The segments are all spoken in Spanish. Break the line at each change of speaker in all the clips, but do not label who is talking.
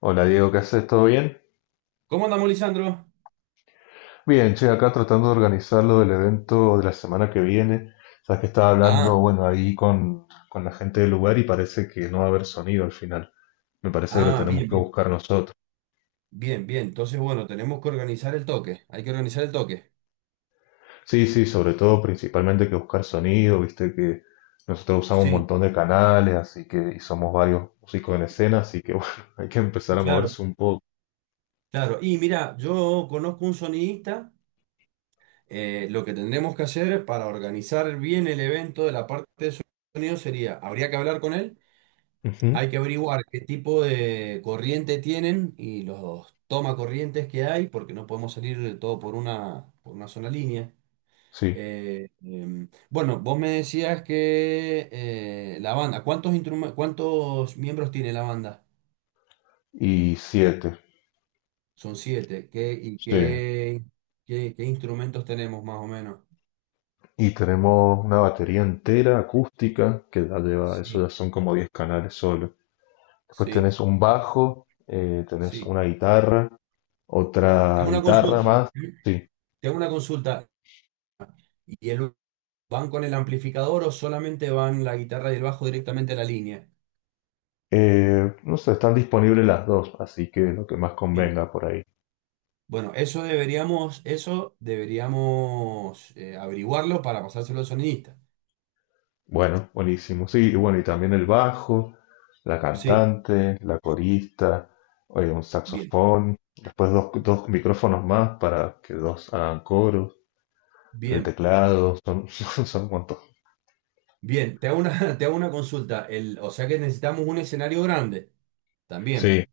Hola Diego, ¿qué haces? ¿Todo bien?
¿Cómo andamos, Lisandro?
Bien, che, acá tratando de organizar lo del evento de la semana que viene. Sabes que estaba hablando,
Ah,
bueno, ahí con la gente del lugar y parece que no va a haber sonido al final. Me parece que lo
ah,
tenemos
bien,
que
bien,
buscar nosotros.
bien, bien. Entonces, bueno, tenemos que organizar el toque. Hay que organizar el toque.
Sí, sí, sobre todo, principalmente que buscar sonido, viste que nosotros usamos un
Sí,
montón de canales, así que, y somos varios músicos en escena, así que bueno, hay que empezar a
claro,
moverse un poco.
claro. Y mira, yo conozco un sonidista. Lo que tendremos que hacer para organizar bien el evento de la parte de sonido sería, habría que hablar con él.
Ujú.
Hay que averiguar qué tipo de corriente tienen y los toma corrientes que hay, porque no podemos salir de todo por una sola línea.
Sí,
Bueno, vos me decías que la banda, cuántos miembros tiene la banda?
y siete.
Son siete. ¿Qué, y
Sí,
qué, qué, qué instrumentos tenemos más o menos?
y tenemos una batería entera acústica, que ya lleva, eso
Sí,
ya son como 10 canales solo. Después
sí,
tenés un bajo, tenés
sí.
una guitarra, otra
Tengo una
guitarra
consulta.
más,
¿Eh?
sí.
Tengo una consulta. ¿Y van con el amplificador o solamente van la guitarra y el bajo directamente a la línea?
No sé, están disponibles las dos, así que lo que más
Bien.
convenga por ahí.
Bueno, eso deberíamos averiguarlo para pasárselo al sonidista.
Bueno, buenísimo. Sí, y bueno, y también el bajo, la
Sí,
cantante, la corista, un
bien,
saxofón, después dos micrófonos más para que dos hagan coros, el
bien.
teclado, son, son
Bien, te hago una consulta. O sea que necesitamos un escenario grande también.
Sí,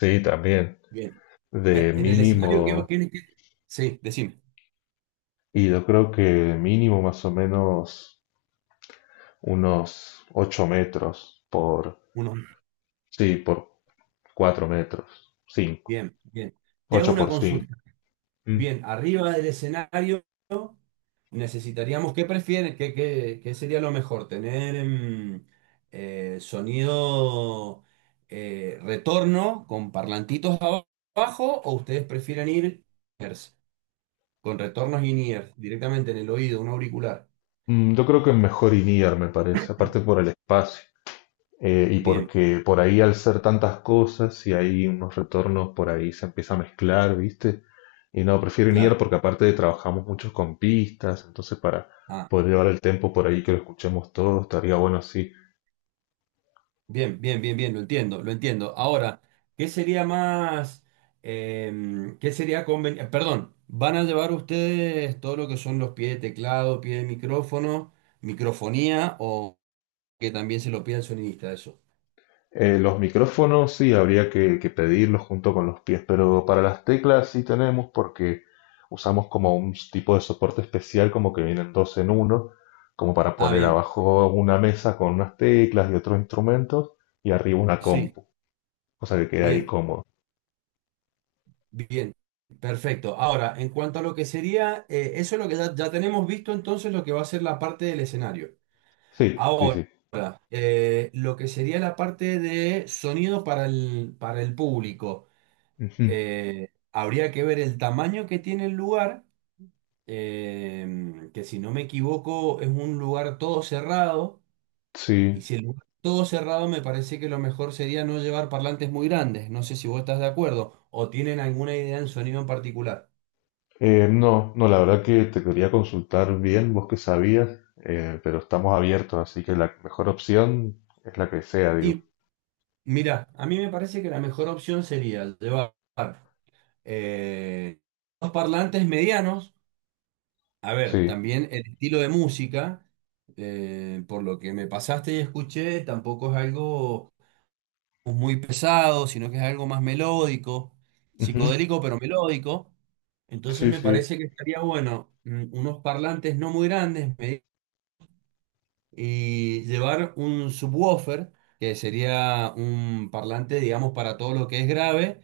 sí, también.
Bien. En,
De
en el escenario que
mínimo,
tienes que... Sí, decime.
y yo creo que mínimo más o menos unos 8 metros por,
Uno.
sí, por 4 metros, 5,
Bien, bien. Te hago
8
una
por 5.
consulta.
Mm,
Bien, arriba del escenario necesitaríamos, ¿qué prefieres? ¿Qué sería lo mejor? ¿Tener sonido retorno con parlantitos abajo o ustedes prefieren ir ears, con retornos in-ear directamente en el oído, un auricular?
yo creo que es mejor INIAR, me parece, aparte por el espacio. Y
Bien,
porque por ahí al ser tantas cosas y hay unos retornos por ahí se empieza a mezclar, ¿viste? Y no, prefiero ir
claro.
porque aparte trabajamos muchos con pistas, entonces para
Ah,
poder llevar el tempo por ahí que lo escuchemos todos, estaría bueno así.
bien, bien, bien, bien, lo entiendo, lo entiendo. Ahora, ¿qué sería más, qué sería conveniente? Perdón, ¿van a llevar ustedes todo lo que son los pies de teclado, pie de micrófono, microfonía o que también se lo pida el sonidista eso?
Los micrófonos sí habría que pedirlos junto con los pies, pero para las teclas sí tenemos porque usamos como un tipo de soporte especial, como que vienen dos en uno, como para
Ah,
poner
bien,
abajo una mesa con unas teclas y otros instrumentos y arriba una
sí,
compu. O sea que queda ahí
bien,
cómodo.
bien, perfecto. Ahora, en cuanto a lo que sería, eso es lo que ya tenemos visto entonces lo que va a ser la parte del escenario.
Sí, sí,
Ahora,
sí.
lo que sería la parte de sonido para el público.
Ujú.
Habría que ver el tamaño que tiene el lugar, que si no me equivoco es un lugar todo cerrado, y
Sí.
si el lugar es todo cerrado me parece que lo mejor sería no llevar parlantes muy grandes. No sé si vos estás de acuerdo o tienen alguna idea en sonido en particular.
No, no, la verdad que te quería consultar bien, vos que sabías, pero estamos abiertos, así que la mejor opción es la que sea, digo.
Y mira, a mí me parece que la mejor opción sería llevar eh, dos parlantes medianos. A ver,
Sí.
también el estilo de música, por lo que me pasaste y escuché, tampoco es algo muy pesado, sino que es algo más melódico,
Ujú.
psicodélico pero melódico. Entonces
Sí,
me
sí.
parece que estaría bueno, unos parlantes no muy grandes, y llevar un subwoofer, que sería un parlante, digamos, para todo lo que es grave.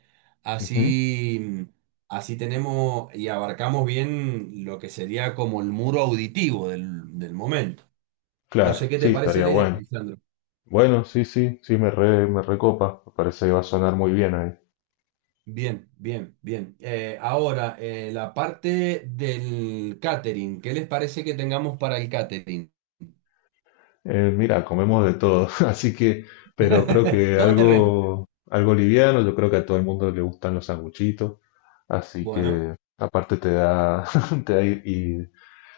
Ujú.
Así, así tenemos y abarcamos bien lo que sería como el muro auditivo del momento. No
Claro,
sé qué
sí,
te parece
estaría
la idea,
bueno.
Lisandro.
Bueno, sí, sí, sí, me recopa. Me parece que va a sonar muy bien ahí.
Bien, bien, bien. Ahora, la parte del catering. ¿Qué les parece que tengamos para el catering?
Mira, comemos de todo, así que, pero creo que
Todo terreno.
algo liviano, yo creo que a todo el mundo le gustan los sanguchitos, así
Bueno,
que aparte te da, te da y,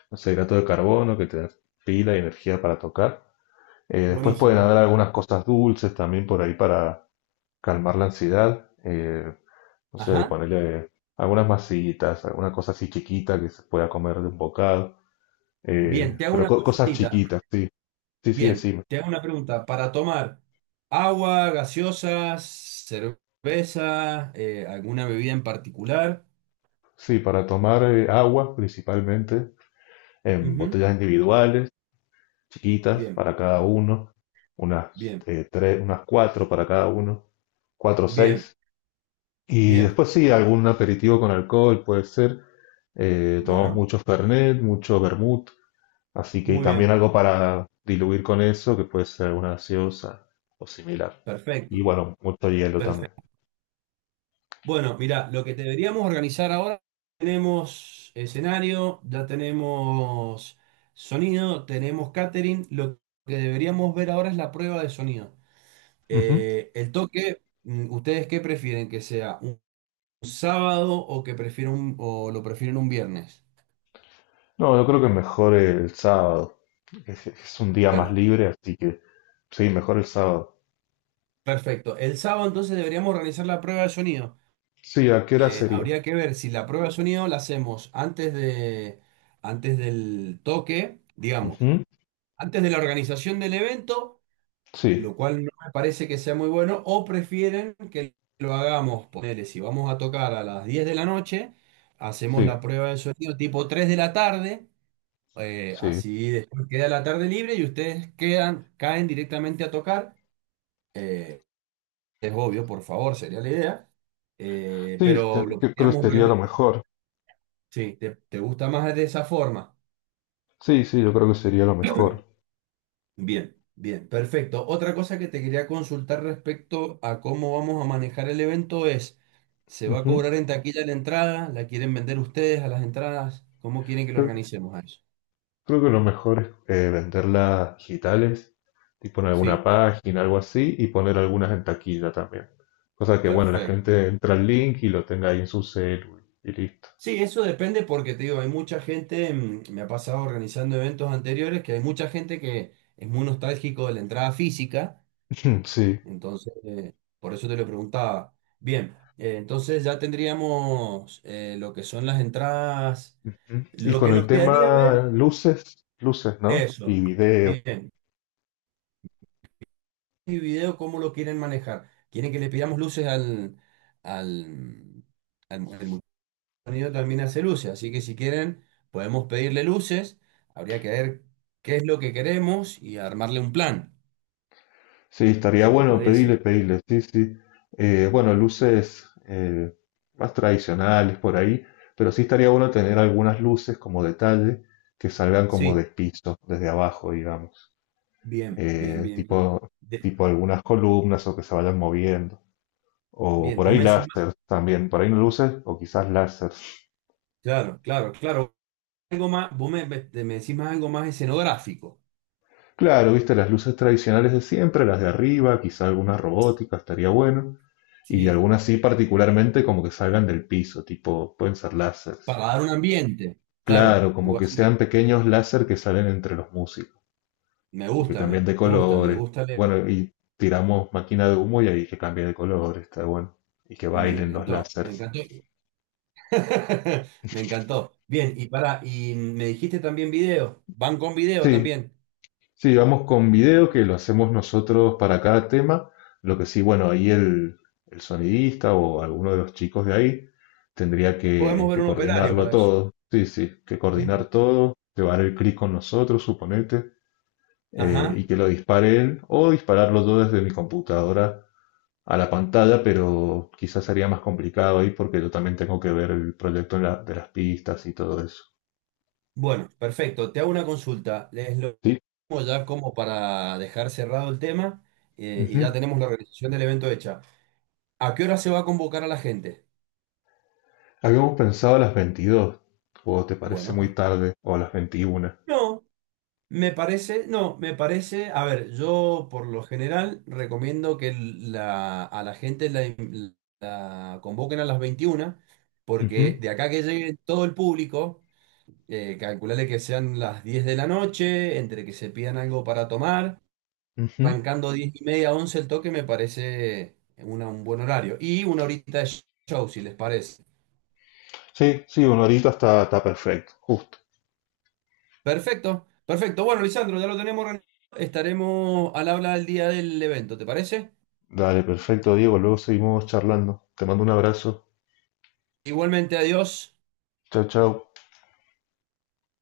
no sé, hidrato de carbono que te da pila y energía para tocar. Después pueden
buenísimo.
haber algunas cosas dulces también por ahí para calmar la ansiedad, no sé,
Ajá.
ponerle algunas masitas, alguna cosa así chiquita que se pueda comer de un bocado,
Bien, te hago
pero
una
cosas
consultita.
chiquitas, sí, sí, sí,
Bien,
sí,
te hago una pregunta. Para tomar agua, gaseosas, cerveza, alguna bebida en particular.
sí, para tomar agua principalmente en
Ujú.
botellas individuales, chiquitas
Bien,
para cada uno, unas
bien,
tres, unas cuatro para cada uno, cuatro o
bien,
seis. Y
bien.
después sí, algún aperitivo con alcohol puede ser. Tomamos
Bueno,
mucho Fernet, mucho vermut, así que y
muy
también
bien.
algo para diluir con eso, que puede ser alguna gaseosa o similar. Y
Perfecto,
bueno, mucho hielo también.
perfecto. Bueno, mira, lo que deberíamos organizar ahora, tenemos escenario, ya tenemos sonido, tenemos catering. Lo que deberíamos ver ahora es la prueba de sonido.
Ujú.
El toque, ¿ustedes qué prefieren? ¿Que sea un sábado o lo prefieren un viernes?
No, yo creo que mejor el sábado. Es un día más
Bueno,
libre, así que sí, mejor el sábado.
perfecto. El sábado entonces deberíamos organizar la prueba de sonido.
Sí, ¿a qué hora sería?
Habría que ver si la prueba de sonido la hacemos antes del toque, digamos,
Ujú.
antes de la organización del evento,
Sí,
lo cual no me parece que sea muy bueno, o prefieren que lo hagamos, ponele, si vamos a tocar a las 10 de la noche, hacemos
sí,
la prueba de sonido tipo 3 de la tarde.
sí.
Así después queda la tarde libre y ustedes quedan, caen directamente a tocar. Eh, es obvio, por favor, sería la idea.
Sí,
Pero lo
yo creo que
podríamos
sería lo
organizar.
mejor.
Sí, ¿te gusta más de esa forma?
Sí, sí, yo creo que sería lo mejor.
Bien, bien, perfecto. Otra cosa que te quería consultar respecto a cómo vamos a manejar el evento es, ¿se va a
Ujú.
cobrar en taquilla la entrada? ¿La quieren vender ustedes a las entradas? ¿Cómo quieren que lo
Creo,
organicemos a eso?
creo que lo mejor es venderlas digitales, tipo en alguna
Sí,
página, algo así, y poner algunas en taquilla también. Cosa que, bueno, la
perfecto.
gente entra al link y lo tenga ahí en su celu y listo.
Sí, eso depende porque te digo, hay mucha gente, me ha pasado organizando eventos anteriores, que hay mucha gente que es muy nostálgico de la entrada física,
Ujú. Sí.
entonces, por eso te lo preguntaba. Bien, entonces ya tendríamos lo que son las entradas,
Ujú. Y
lo que
con el
nos quedaría
tema
ver,
luces, luces, ¿no?
eso,
Y video.
bien, y video, ¿cómo lo quieren manejar? ¿Quieren que le pidamos luces? Al, el sonido también hace luces, así que si quieren podemos pedirle luces. Habría que ver qué es lo que queremos y armarle un plan,
Sí, estaría
si te
bueno pedirle,
parece.
pedirle, sí, sí. Bueno, luces más tradicionales por ahí, pero sí estaría bueno tener algunas luces como detalle que salgan como
Sí,
de piso, desde abajo, digamos.
bien, bien,
Eh,
bien, bien.
tipo,
De-
tipo algunas columnas o que se vayan moviendo. O
Bien,
por
vos
ahí
me decís más-
láser también, por ahí no luces o quizás láser.
claro, claro, claro, algo más, vos me decís más algo más escenográfico.
Claro, viste, las luces tradicionales de siempre, las de arriba, quizá alguna robótica, estaría bueno. Y
Sí,
algunas sí, particularmente como que salgan del piso, tipo, pueden ser láseres.
para dar un ambiente, claro,
Claro, como
algo
que
así.
sean pequeños láser que salen entre los músicos
Me
y que
gusta, me
cambien de
gusta, me
colores.
gusta leer.
Bueno, y tiramos máquina de humo y ahí que cambie de color, está bueno. Y que
Me
bailen los
encantó, me
láseres.
encantó. Me encantó. Bien, y me dijiste también video, van con video
Sí,
también.
sí, vamos con video que lo hacemos nosotros para cada tema. Lo que sí, bueno, ahí el sonidista o alguno de los chicos de ahí tendría
Podemos
que,
ver
que
un operario
coordinarlo
para eso.
todo. Sí, sí, que coordinar
Ujú.
todo, llevar el clic con nosotros, suponete, y
Ajá.
que lo dispare él, o dispararlo yo desde mi computadora a la pantalla, pero quizás sería más complicado ahí porque yo también tengo que ver el proyecto de las pistas y todo eso.
Bueno, perfecto. Te hago una consulta. Les lo
Sí.
pongo ya como para dejar cerrado el tema y ya
Ujú.
tenemos la organización del evento hecha. ¿A qué hora se va a convocar a la gente?
Habíamos pensado a las 22, o te parece
Bueno,
muy tarde, o a las 21.
no, no, me parece, a ver, yo por lo general recomiendo que a la gente la convoquen a las 21
Ujú,
porque de acá que llegue todo el público. Calculale que sean las 10 de la noche, entre que se pidan algo para tomar.
ujú.
Arrancando 10 y media, 11 el toque me parece un buen horario. Y una horita de show, si les parece.
Sí, sí, una horita está perfecto, justo.
Perfecto, perfecto. Bueno, Lisandro, ya lo tenemos organizado. Estaremos al habla el día del evento, ¿te parece?
Dale, perfecto, Diego. Luego seguimos charlando. Te mando un abrazo.
Igualmente, adiós.
Chao, chao.